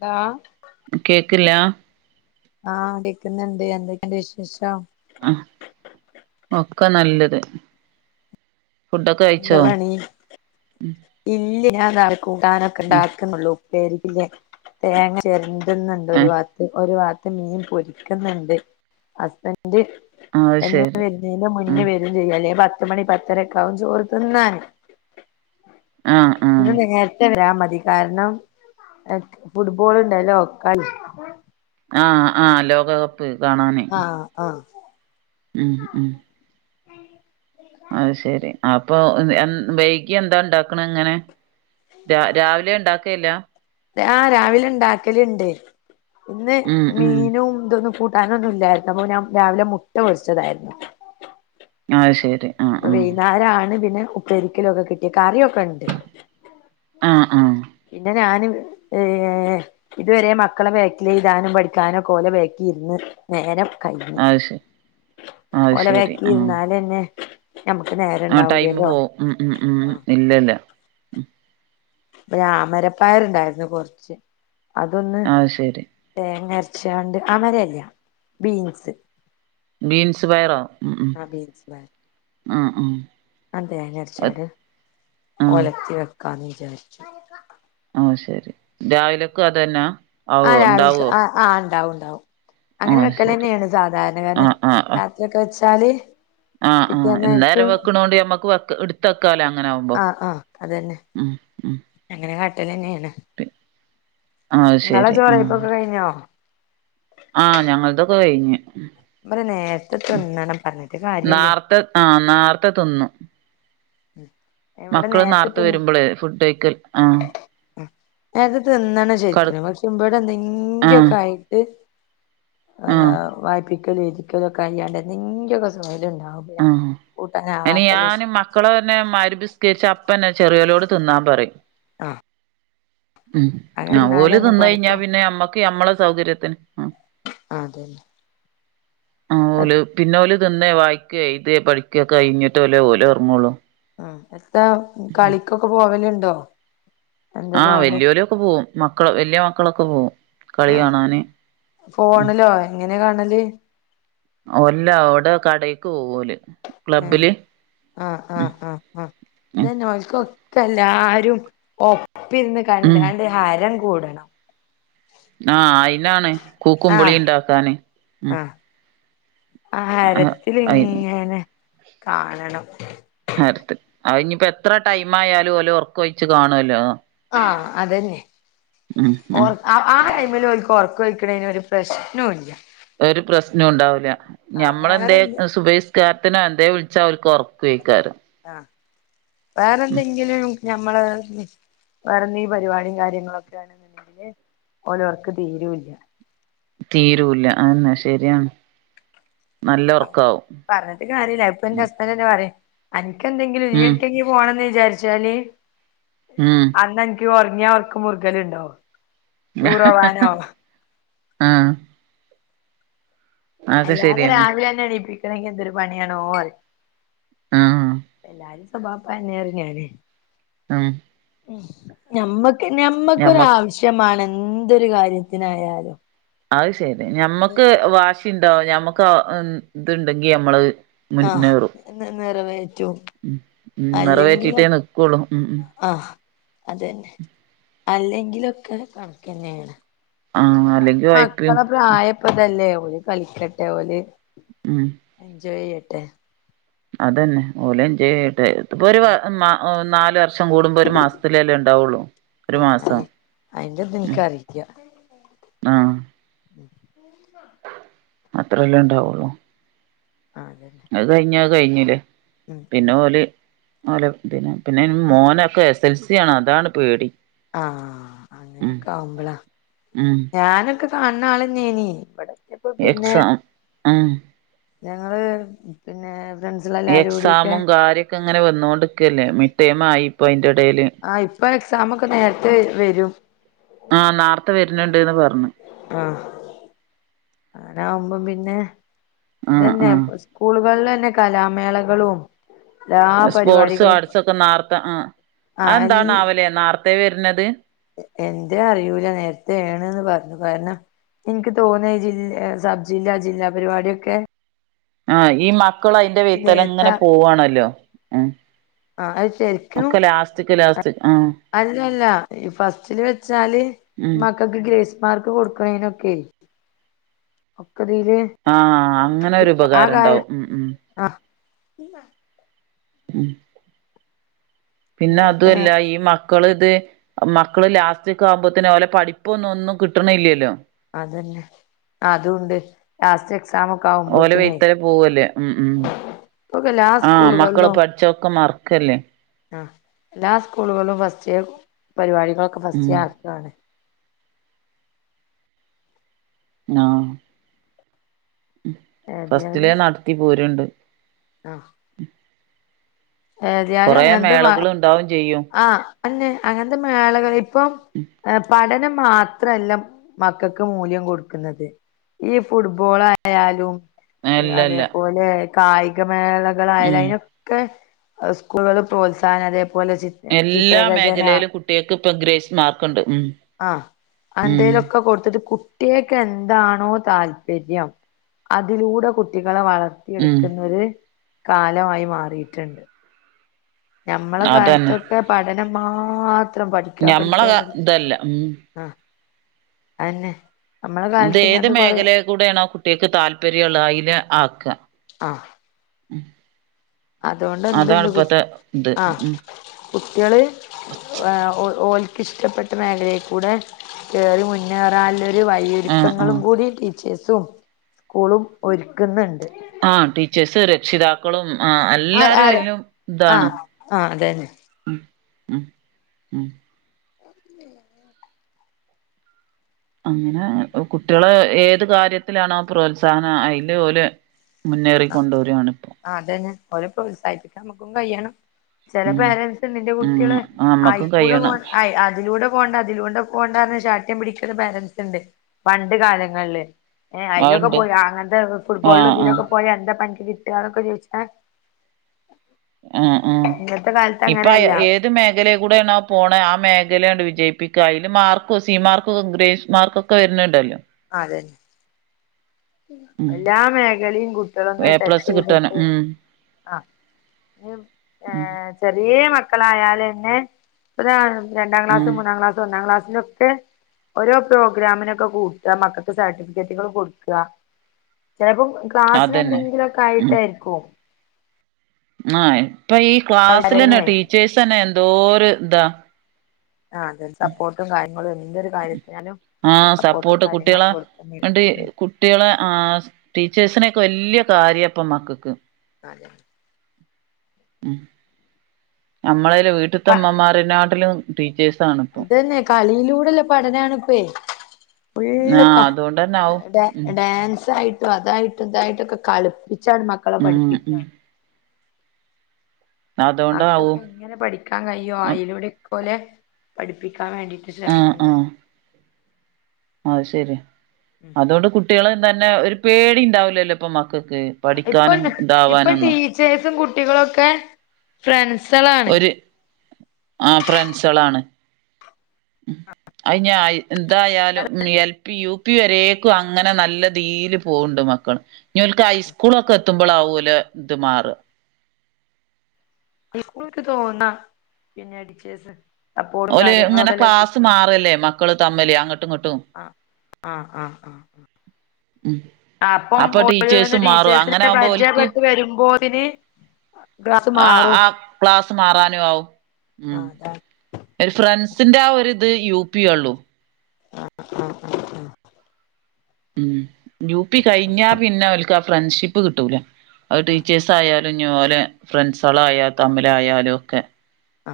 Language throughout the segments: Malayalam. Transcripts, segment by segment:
താഹ് കേക്ക്‌ല്ലാ ആഹ് കേക്ക്‌ന്നുണ്ട് എന്തൊക്കെയുണ്ട് വിശേഷം ആഹ് ഒക്കെ നല്ലത് ഫുഡൊക്കെ കഴിച്ചോ എന്താ പണി ഇല്ല ഞാൻ താ കൂട്ടാനൊക്കെ ആ ണ്ടാക്കുന്നുള്ളൂ ഉപ്പരിക്കില്ലേ തേങ്ങ ചെരണ്ടുന്നുണ്ട് ഒരു വാ ത് ഒരു വാത്ത് മീൻ പൊരിക്കുന്നുണ്ട് ഹസ്ബന്റ് ആ അത് എന്നും ശരി വരുന്നതിന്റെ ഉം മുന്നേ വരും ചെയ്യും അല്ലേ പത്ത് മണി പത്തരക്ക ആവും ചോറ്തിന്നാന് ആ ആ ഇന്ന് നേരത്തെ വരാ മതി കാരണം ഫുട്ബോൾ ഉണ്ടല്ലോ കളി ആഹ് ആഹ് ലോകകപ്പ് കാണാന് ആഹ് ആഹ് ഉം ഉം അത് ശരി അപ്പൊ വൈകി എന്താ ഉണ്ടാക്കണ അങ്ങനെ രാ രാവിലെ ഉണ്ടാക്കീല്യ ആഹ് രാവിലെ ഉണ്ടാക്കലുണ്ട് പിന്നെ ഉം ഉം മീനും ഇതൊന്നും കൂ കൂട്ടാനൊന്നും ഇല്ലായിരുന്നു അപ്പൊ ഞാൻ രാവിലെ മുട്ട പൊരിച്ചതായിരുന്നു അത് ശരി ആഹ് അപ്പൊ വൈകുന്നേരാണ് പിന്നെ ഉപ്പരിക്കള്ളോക്കെ കിട്ടിയ കറിയൊക്കെ ഉണ്ട് ആഹ് ആഹ് പിന്നെ ഞാനും ഏഹ് ഇതുവരെ മക്കളെ ബാക്കില് എഴുതാനും പഠിക്കാനും ഒക്കെ ഓലെ ബാക്കി ഇരുന്ന് നേരം കഴിഞ്ഞു അത് ശരി അത് ഓലെ ശരി [unintelligible] നേരം ആഹ് ടൈമ് ഇണ്ടാവൂലല്ലോ പോവും ഉം ഉം ഉം ആഹ് ഇല്ല ഇല്ല അമരപ്പയറ് ഉണ്ടായിരുന്നു കുറച്ച് അതൊന്ന് അത് ശരി തേങ്ങ അരച്ചോണ്ട് അമരയല്ലയോ ബീൻസ് ബീൻസ് പയറോ ഉം ഉം ആഹ് ആഹ് ഉം അതെ [unintelligible] ആ ഒലത്തി വെക്കാന്ന് വിചാരിച്ചു ആഹ് ശരി രാവിലക്കും അത് തന്നെയാ ആവോ ഉണ്ടാവോ ആഹ് ഉണ്ടാവും ഉണ്ടാവും അങ്ങനെ ആഹ് വെക്കല് ശരി തന്നെയാണ് സാധാരണ കാരണം ആഹ് ആഹ് ആഹ് രാത്രിയൊക്കെവെച്ചാല് ആഹ് ആഹ് എന്നേരം വെക്കണോണ്ട് നമ്മക്ക് വ എ [unintelligible] അങ്ങനെ ആവുമ്പം ആ ഉം ഉം [unintelligible] കട്ടില് തന്നെയാണ് [unintelligible] ആഹ് നിങ്ങളെ ശരി ജോലിയൊക്കെ ആഹ് കഴിഞ്ഞോ ആഹ് ഞങ്ങളതൊക്കെ കഴിഞ്ഞ് [unintelligible] നേരത്തെ തിന്നണം പറഞ്ഞിട്ട് കാര്യം ഇല്ല നാർത്തെ ആഹ് നേർത്തെ തിന്നു ഉം മക്കള് നേർത്തെ വരുമ്പോളേ ഫുഡ് വക്കൽ ആഹ് നേരത്തെ തിന്നാണ് കട് ശരിക്കും പക്ഷെ ഇവിടെ എന്തെങ്കിലും ആഹ് ഒക്കെ ആയിട്ട് ആഹ് വായ്പിക്കലും എഴുതിക്കലും ഒക്കെ കഴിയാണ്ട് എന്തേങ്കിലോക്കെ ഉണ്ടാവും ആഹ് അതിന് ഞാന് മക്കളെ [unintelligible] അപ്പന്നെ ചെറിയലോട് തിന്നാൻ പറയും ആഹ് ഉം [unintelligible] അങ്ങനെ തിന്നാലന്നെ തിന്നുകഴിഞ്ഞ കൊറക്ക പിന്നെ നമ്മക്ക് നമ്മള സൗകര്യത്തിന് ആഹ് ആഹ് അതെ ആഹ് ഓല് പിന്നെ ഓല് തിന്നേ വായി എഴുതിയേ പഠിക്കുക്കെ കഴഞ്ഞിട്ടേ ഓല് ഉറങ്ങുള്ളു ആഹ് [unintelligible] കളിക്കൊക്കെ പോകലുണ്ടോ ആഹ് വല്യോരൊക്കെ പോവും മക്കള് വല്യ മക്കളൊക്കെ പോവും കളി ആ കാണാന് ഉം ഫോണിലോ എങ്ങനെ കാണല് അല്ല അവിടെ കടക്ക് പോവും ഓല് ഏഹ് ക്ലബ്ബില് ആഹ് ഉം ആഹ് ആഹ് ആഹ് ഉം ഇന്നാനോയിക്കോ ഇപ്പം എല്ലാരും ഒപ്പം ഇരുന്ന് ഉം കണ്ടോണ്ട് ഹരം കൂടണം ആഹ് അയിനാണ് കൂക്കുംവിളിയും ഉണ്ടാക്കാന് ഉം ആഹ് ആ ഹരത്തിലിങ്ങനെ കാണണം ഹരത്ത് അയിനിപ്പ എത്ര ടൈം ആയാലും ഓല് ഒർക്കൊയിച്ച് കാണല്ലോ ആഹ് അതന്നെ ഉം ഒർ ആഹ് ആഹ് ആ ടൈമില് ഓലിക്ക് ഒറക്കൊയിക്കണേന് ഒരു പ്രശ്നോല്ലാ ഒരു പ്രശ്നോം ഉണ്ടാവൂല്ലാ ഞമ്മളെന്തേ വേറെന്ത് സുബൈസ് ക്കാരത്തിനോ എന്തേ വിളിച്ചാ ഓലിക്ക് ഒറക്കു ആയിക്കാരം ആഹ് വേറെന്തെങ്കിലും ഞമ്മള് ഇനി വേറെന്തെങ്കി പരിപാടിയും കാര്യങ്ങളൊക്കെ ആണ്ന്ന് [unintelligible] ഓലൊർക്ക് തീരോല്ലാ തീരൂല്ലാ ആന്നെ ശരിയാണ് നല്ല ഒറക്കാവും പറഞ്ഞിട്ട് കാര്യല്ല അത് ഇപ്പം എന്റെ ഹസ്ബൻഡെന്നെ പറയും അൻക്കെന്തെങ്കിലും ഉം [unintelligible] പോണന്ന് വിചാരിച്ചാല് ഉം അന്ന് എനിക്ക് ഒറങ്ങിയാ ഒറ ക്ക് മുറ്ഗലുണ്ടോ ടൂറോവാനോ ആഹ് അതൊക്കെ അല്ലാതെ ശരിയെന്നെ രാവിലെ അന്നെ എണീപ്പിക്കണെങ്കി എന്തൊരു പണിയാണോ പറിം. ആഹ് എല്ലാരിം സ്വഭാവപ്പയെന്നെയാ പറയും ഞാന് ഉം ഉം ഞമ്മക്ക് ഞമ്മ ഞമ്മക്കൊരാവശ്യം മാണം എന്തൊരു കാര്യത്തിനായാലും അത് ശര്യാ ഞമ്മക്ക് വാശിണ്ടോ ഞമ്മക്ക് [unintelligible] ഇത്ണ്ടെങ്കി ഞമ്മള് ആഹ് ന് നിറവേറ്റും ഉം ഉം അല്ലെങ്കിലൊ നിറവേറ്റീട്ടേ നിക്കൊള്ളു ഉം ഉം ആഹ് അതെന്നെ അല്ലെങ്കിലൊക്കെ കണക്കെന്നേണ് ആഹ് അല്ലെങ്കി ഒഴപ്പിയും മക്കളെ പ്രായപ്പതല്ലേ ഓല് കളിക്കട്ടെ ഓല് ഉം എൻജോയ് ചെയ്യട്ടെ അതന്നെ ഓല് എൻജോയ് ചെയ്യട്ടെ ഇത്പ്പൊരു വ മാ ഓ നാല് വർഷം കൂടുമ്പോ ഒരു മാസത്തിലല്ലേ ഉണ്ടാവോള്ളൂ ഒരു ആഹ് മാസം അതെ അയിന്റെത് ഉം എനിക്കറിയില്ല ആഹ് ഉമ്മ അത്രല്ലേ ഉണ്ടാവുള്ളൂ ആഹ് അതന്നെ അത് കയ്ഞ്ഞാ അത് കയ്ഞ്ഞില്ലേ ഉം ഉം പിന്നെ ഓല് ഓലെ ഇതിന് പിന്നെ ഇനി മോനൊക്കെ എസ് എൽ സി ആണ് അതാണ് പേടി ആഹ് ഉം അങ്ങനൊക്കെ ആവുമ്പളാ ഉം ഞാനൊക്കെ കാൺണ ആളെന്നേയേനി ഇവടെത്തിയപ്പ പിന്നെ എക്സാം ഉം ഞങ്ങള് പിന്നെർ എക്സാമും കാര്യൊക്കെ ഇങ്ങനെ വന്നോണ്ട്ക്കല്ലേ മിട്ടേമായിപ്പയിന്റെ എടേല് ആഹ് ഇപ്പം എക്സാമൊക്കെ നേരത്തെ വെരും ആ നാർത്ത വരുന്നുണ്ട്ന്ന് പറഞ്ഞു ആഹ് അങ്ങനാവുമ്പം പിന്നെ ആ ഇതന്നെ സ് ആ സ്കൂള്കളിലെന്നെ കലാമേളകളും എല്ലാ പരിപാടികളും പ്പം നാർത്ത ആഹ് ആഹ് എല്ല അയെന്താണാവലെ നാർത്തേ വര്ണത് എന്തേ അറിയൂലാ നേർത്തേ ആണ്ന്ന് പറഞ്ഞു കാരണം ഇൻക്ക് തോന്നാ ഈ ജിൽ ഏഹ് സബ് ജില്ല ജില്ലാ പരിപാടിയൊക്കെ ആഹ് ഈ മക്കളും അയ്ന്റെ വെയ്ത്തലെ ഇങ്ങനെ നേരത്തെ പോവാണല്ലോ ഉം ആഹ് അത് ശരിക്കും ഒക്കെ ലാസ്റ്റ്ക്ക് ലാസ് അല്ലല്ല ഈ ഫസ്റ്റില് വെച്ചാല് ഉം മ ക്കക്ക് ഗ്രേസ് മാർക്ക് കൊടുക്ക്ണെയ്നൊക്കെ ഒക്കതീല് ആഹ അങ്ങനെരു ഉപകാരം ഉണ്ടാവും ഉം ഉം ആഹ് ഉം പിന്നെ അതു നേരത്തെ നേ അല്ല ഈ മ മക്കള്ത് മക്കള് ലാസ്റ്റ് ക്കാകുമ്പോത്ത്ന് ഓലെ പഠിപ്പൊന്നും ഒന്നും കിട്ടണില്ലല്ലോ അതന്നെ അതൂണ്ട് ലാസ്റ്റ് എക്സാംമൊക്കെ ഓലെ വെയത്തല പോവല്ലേ ഉം ഉം ഇപ്പൊക്കെ എല്ലാ ആഹ മക്കള് പഠിച്ചൊക്കെ മറക്കല്ലേ ആഹ എല്ലാ സ്കൂളുകളും ഫസ്റ്റ് പരിപാടികളൊക്കെ ഉം ഫസ്റ്റേ ആക്കാണ് പിന്നാ ഉം ഏതായാലും ഫസ്റ്റിലേ നടത്തി പോര്ണ്ട് ആഹ് ഏത്യാലും കൊറേ അങ്ങനത്തെ മ മേളകള് ഉണ്ടാവും ചെയ്യും ആഹ അന്നെ അങ്ങനത്തെ മേളകൾ ഇപ്പം അഹ പഠനം മാത്രല്ല മക്കക്ക് മൂല്യം കൊടുക്കുന്നത് ഈ ഫുട്ബോൾ ആയാലും അല്ലല്ല അതേപോലെ കായിക മേളകളായാലും ഉം അയ്നൊക്കെ സ്കൂളുകള് പ്രോത്സാഹനം അതേപോലെ ചി... എല്ലാ ചിത്രരചന മേഖലയിലും കുട്ടിക്ക് ഇപ്പം ഗ്രേസ് മാർക്ണ്ട് ഉം ഉം അന്തേലൊക്കെ കൊടുത്തിട്ട് കു കുട്ടിക്ക് എന്താണോ താല്പര്യം അതിലൂടെ കുട്ടികളെ വളർ ഉം എടുക്കുന്നൊരു കാലമായി മാറിയിട്ട്ണ്ട് ഞമ്മള അതന്നെ കാലത്തൊക്കെ പഠനം മാത്രം പഠിക്കാ ഞമ്മളെ പഠിക്കാ പഠ ഇതല്ല ഉം ആഹ അഹന്നെ നമ്മളെ കാലത്ത് ഇങ്ങത്തെ കൊറ കൂടെയാണ് കുട്ടിൾക്ക് താല്പര്യള്ള അയ്ല് ആക്ക ആഹ അതോണ്ട് ന്ത് അതാണ് ണ്ട് ഇപ്പത്തെ ഇത് ആഹ ഉം കുട്ടിള് എഹ ഓല്... ഇഷ്ടപ്പെട്ട മേഖലയിൽ കൂടെ കെറി മുന്നേറുള്ളൊരു ആഹ് ആഹ് വഴിയൊരുക്കങ്ങളും കൂടി ച്ചസും സ്കൂളും ഒരുക്കുന്നുണ്ട് ആഹ ടീച്ചേഴ്സ് രക്ഷിതാക്കളും ആഹ ആ എല്ലാരും ആര് അയിലും ആ ഇതാണ് ആ അതന്നെ ഉം ഉം ഉം [inaudible] അങ്ങനെ കുട്ടിള് ഏത് കാര്യത്തിലാണോ പ്രോത്സാഹനം അയ്ല് ഓലെ മുന്നേറിക്കണ്ടുവരിണിപ്പോ ആഹ അതന്നെ ഓര പ്രോത്സാഹിപ്പിക്കാൻ നമുക്കും കഴിയണം ചെല ഉം പേരൻറ്സ് നിന്റെ ഉം കുട്ടിള് നമ്മക്കും ആയിക്കൂടെ കയ്യണം അതിലൂടെ പോണ്ട ഇതിലൂണ്ട പോണ്ടന്ന് ശാഠ്യം പിടിക്കുന്ന പേരൻറ്സ് ഉണ്ട് പണ്ട് കാലങ്ങളില് ഏ അയ്ലൊക്കെ അത്ണ്ട് പോയ അങ്ങനത്തെ ഫുട്ബോളിലും ആഹ് ആഹ് ഇതിലൊക്കെ പോയാ എന്താ പ്പൻക്ക് കിട്ട ന്നൊക്കെ ചോയ്ച്ച്ണ ആഹ ആഹ ഇന്നത്തെ കാലത്ത് ഇപ്പൊ അങ്ങനെയല്ല ഏത് ത് മേഖലെ കൂടെയാണ് ആഹ പോണ ആഹ മേഖലയുണ്ട് വിജയിപ്പിക്കുക അതിന് മാർക്ക സി മാർക്ക്ഗ്രേസ് മാർക്കൊക്കെ ക്കെ വരുന്നണ്ടല്ലോ അഹ അതന്നെ ഉം എല്ലാ മേഖലയും കുട്ടികളൊന്ന് എ പ്ലസ് കിട്ടാനും ടച്ച്യ്തിട്ട് ഉം ആഹ ഉം ചെറേ മക്കളായാലെന്നെ ഇപ്പ രണ്ടാം ഉം ക്ലാസും മൂന്നാം ക്ലാസും ഒന്നാം ക്ലാസ്സിന്റെ..... ട്ട് ഓരോ പ്രോഗ്രാമിനൊക്കെ കൂട്ട മക്കൾക്ക് സർട്ടിഫിക്കറ്റുകൾ കൊടുക്ക ചെലപ്പം ക്ലാസ്സിന് അതന്നെ ഉം എന്തെങ്കിലുംക്കെയിട്ടായിരിക്കും ആഹ് ഇപ്പൊ ഈ ക്ലാസ്സലെന്നെ ആഹ് ടീച്ചേഴ്സ്ന്നെ എന്തോ ഒരു ഇതാ ആ അതന്റെ സപ്പോർട്ടും കാര്യങ്ങളും എന്തൊരു കാര്യത്തിനാലും ആഹ് സപ്പോർട്ടും സപ്പോർട്ട് കാര്യങ്ങളും കുട്ടികളെ കൊടുത്തന്നും ണ്ട് കുട്ടികളെ ആ ടീച്ചേഴ്സിനെക്കെ വലിയ കാര്യംപ്പ മക്കക്ക് അതെ [unintelligible] നമ്മളെ പ വീട്ടിലത്തഇമ്മാമരനാട്ടിലും ടീച്ചേഴ്സണിപ്പോ അതന്നെ കളിയിലൂടെല്ലേ പഠനാണിപ്പേ ഫുള്ള് ആഹ് ക അതുകൊണ്ടന്നെ ആവും ഉം ഡാൻസായിട്ടും അതായിട്ട് മറ്റതായിട്ടൊക്കെ കളിപ്പിച്ചാണ് മക്കളെ ഉം പഠിപ്പിക്കാ ഉം അതോണ്ടാവും മക്കൊക്കെ ഇങ്ങനെ പഠിക്കാൻ കഴിയോ അഴിലൂടെ ഇക്കോലെ പഠിപ്പിക്കാൻ വേണ്ടിട്ട് ആഹ് ശ്രമിക്കുന്ന ആഹ് അത് ശരി അതൊണ്ട് കുട്ടികള് തന്നെ ഒരു പേടി ഉണ്ടാവൂലല്ലോ ഇപ്പൊ മക്കൾക്ക് ഇപ്പൊ പഠിക്കാനും ഇപ്പൊ ഇതാവാനൊന്നു ടീച്ചേഴ്സും കുട്ടികളുംക്കെ ഫ്രണ്ട്സളാണ് ആ ഫ്രണ്ട്സളാണ് അയിഞ്ഞയി എന്തായാലും എൽ പി യു പി വരെക്കും അങ്ങനെ നല്ല തീൽ പോണ്ട് മക്കൾ ഇനി ഓൽക്ക് ഹൈസ്കൂളൊക്കെ എത്തുമ്പോളാ ഓലെ ഇത് മാറ സ്കുൾക് തോന്ന പിന്നെ അടിച്ചേസ് ഓല് ഇങ്ങനെ ക്ലാസ് മാറല്ലേ മക്കള് തമ്മില് അങ്ങട്ടും ഇങ്ങട്ടും ആ ആഹ് ആഹ് ആഹ് ഉം അപ്പം അപ്പൊ ഓരോന്ന് ടീച്ചേഴ്സും മാറും അങ്ങനെ ടീച്ചേഴ്സിനെ ആവുമ്പോ ഓൽക്ക് പരിചയപ്പെട്ട് വരുമ്പോതിന് ക്ലാസ് ആ മാറും ആ ക്ലാസ്സ് മാറാനും ആവും ഉം ആഹ് അതാണ് ഒര് ഫ്രാൻസിന്റെ ആ ഒരിത് യുപിയെള്ളു ആ ആ ആ ഉം യു പി കഴിഞ്ഞാ പിന്നെ ഒൽക്ക് ആ ഫ്രണ്ട്ഷിപ്പ് കിട്ടൂല അ ആഹ് ടീച്ചേഴ്സ് ആയാലും ഇഞ്ഞ് ഓലെ ഫ്രണ്ട്സളായാൽ തമ്മിലായാലും ക്കെ ആ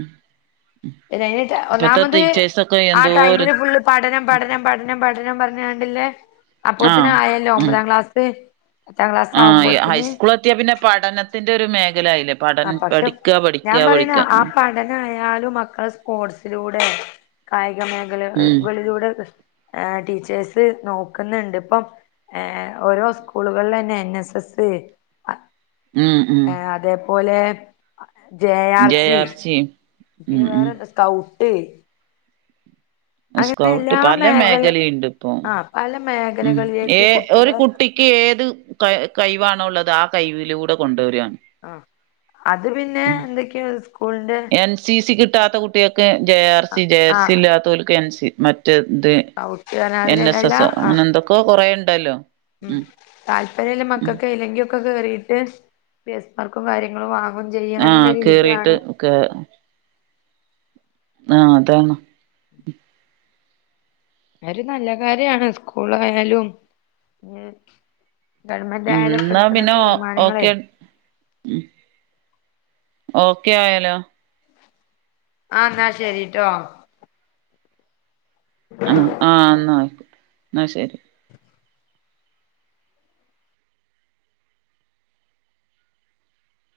ഉം [inaudible] അയ്ന് ഒന്നാമത് ആ എന്തോര് ടൈമില് ഫുള്ള് പഠനം പഠനം പഠനം പഠനം പറഞ്ഞാണ്ടില്ലേ ആഹ് അപ്പത്തിനായല്ലോ ഒമ്പതാം ക്ലാസ്സ് ആ ഹൈസ്കൂൾ എത്തിയാ പിന്നെ പഠനത്തിന്റെ ഒരു മേഖല ആയില്ലെ പഠൻ ആ പഠിക്ക പഠിക്ക പഠിക്ക അങ്ങനെ അായാലും മക്കളെ സ്പോർട്സിലൂടെ കായിക ഉം മേഖലകകളിലൂടെ ആ ടീച്ചേഴ്സ് നോക്കുന്നുണ്ട് ഇപ്പം ഓരോ സ്കൂളുകളിലന്നെ എൻ എസ് എസ് ഉം ഉം അതേപോലെ ജെ ആർ സി ഉം പിന്നെ ഉം വേറെന്താ സ്കൗട്ട് അങ്ങനെ സ്കൗട്ട് എല്ലാ പല മേഖല ഇണ്ട്പ്പം ആ പല ഉം ഏ മേഖലകളിലേക്ക് ഒരു കുട്ടികളെ കുട്ടി ക്ക് ഏത് ക കൈവാണേള്ളത് ആ കൈവിലൂടെ കൊണ്ടേരാണ് ആ അത് പിന്നെ എന്തൊക്കെ സ്കൂളിന്റെ എൻ സി സി കിട്ടാത്ത കുട്ട്യേക്ക് J R C J R ആ സി ഇല്ലാത്തേൽക്ക് എൻ സി മ മറ്റത് സ്കൗട്ട് എൻ എസ് അതിനെല്ലാ എസ് ആ അങ്ങനെ എന്തൊക്കെ കൊറെണ്ടല്ലോ ഉം താല്പര്യല്ല മക്കക്ക് എയ്ലങ്കിലെക്കെ കേറിട്ട് പി ഗ്രേസ്മാർക്കും കാര്യങ്ങളും വാങ്ങാം ആഹ കേറിട്ട് കേ ആഹ അതാണ് ആത് ഒരു നല്ല കാര്യാണ് സ്കൂളായാലും ഗവൺമെന്റ് ഉം അയാലുപ്പട്ക്ക്ണ തീരുമാനങ്ങളെ ഉം ഓക്കെ ആയാലോ ആഹ് ന്നാ ശരിട്ടോ ആഹ ആഹ ന്നാ ആയിക്കേട്ടെ ന്നാ ശരി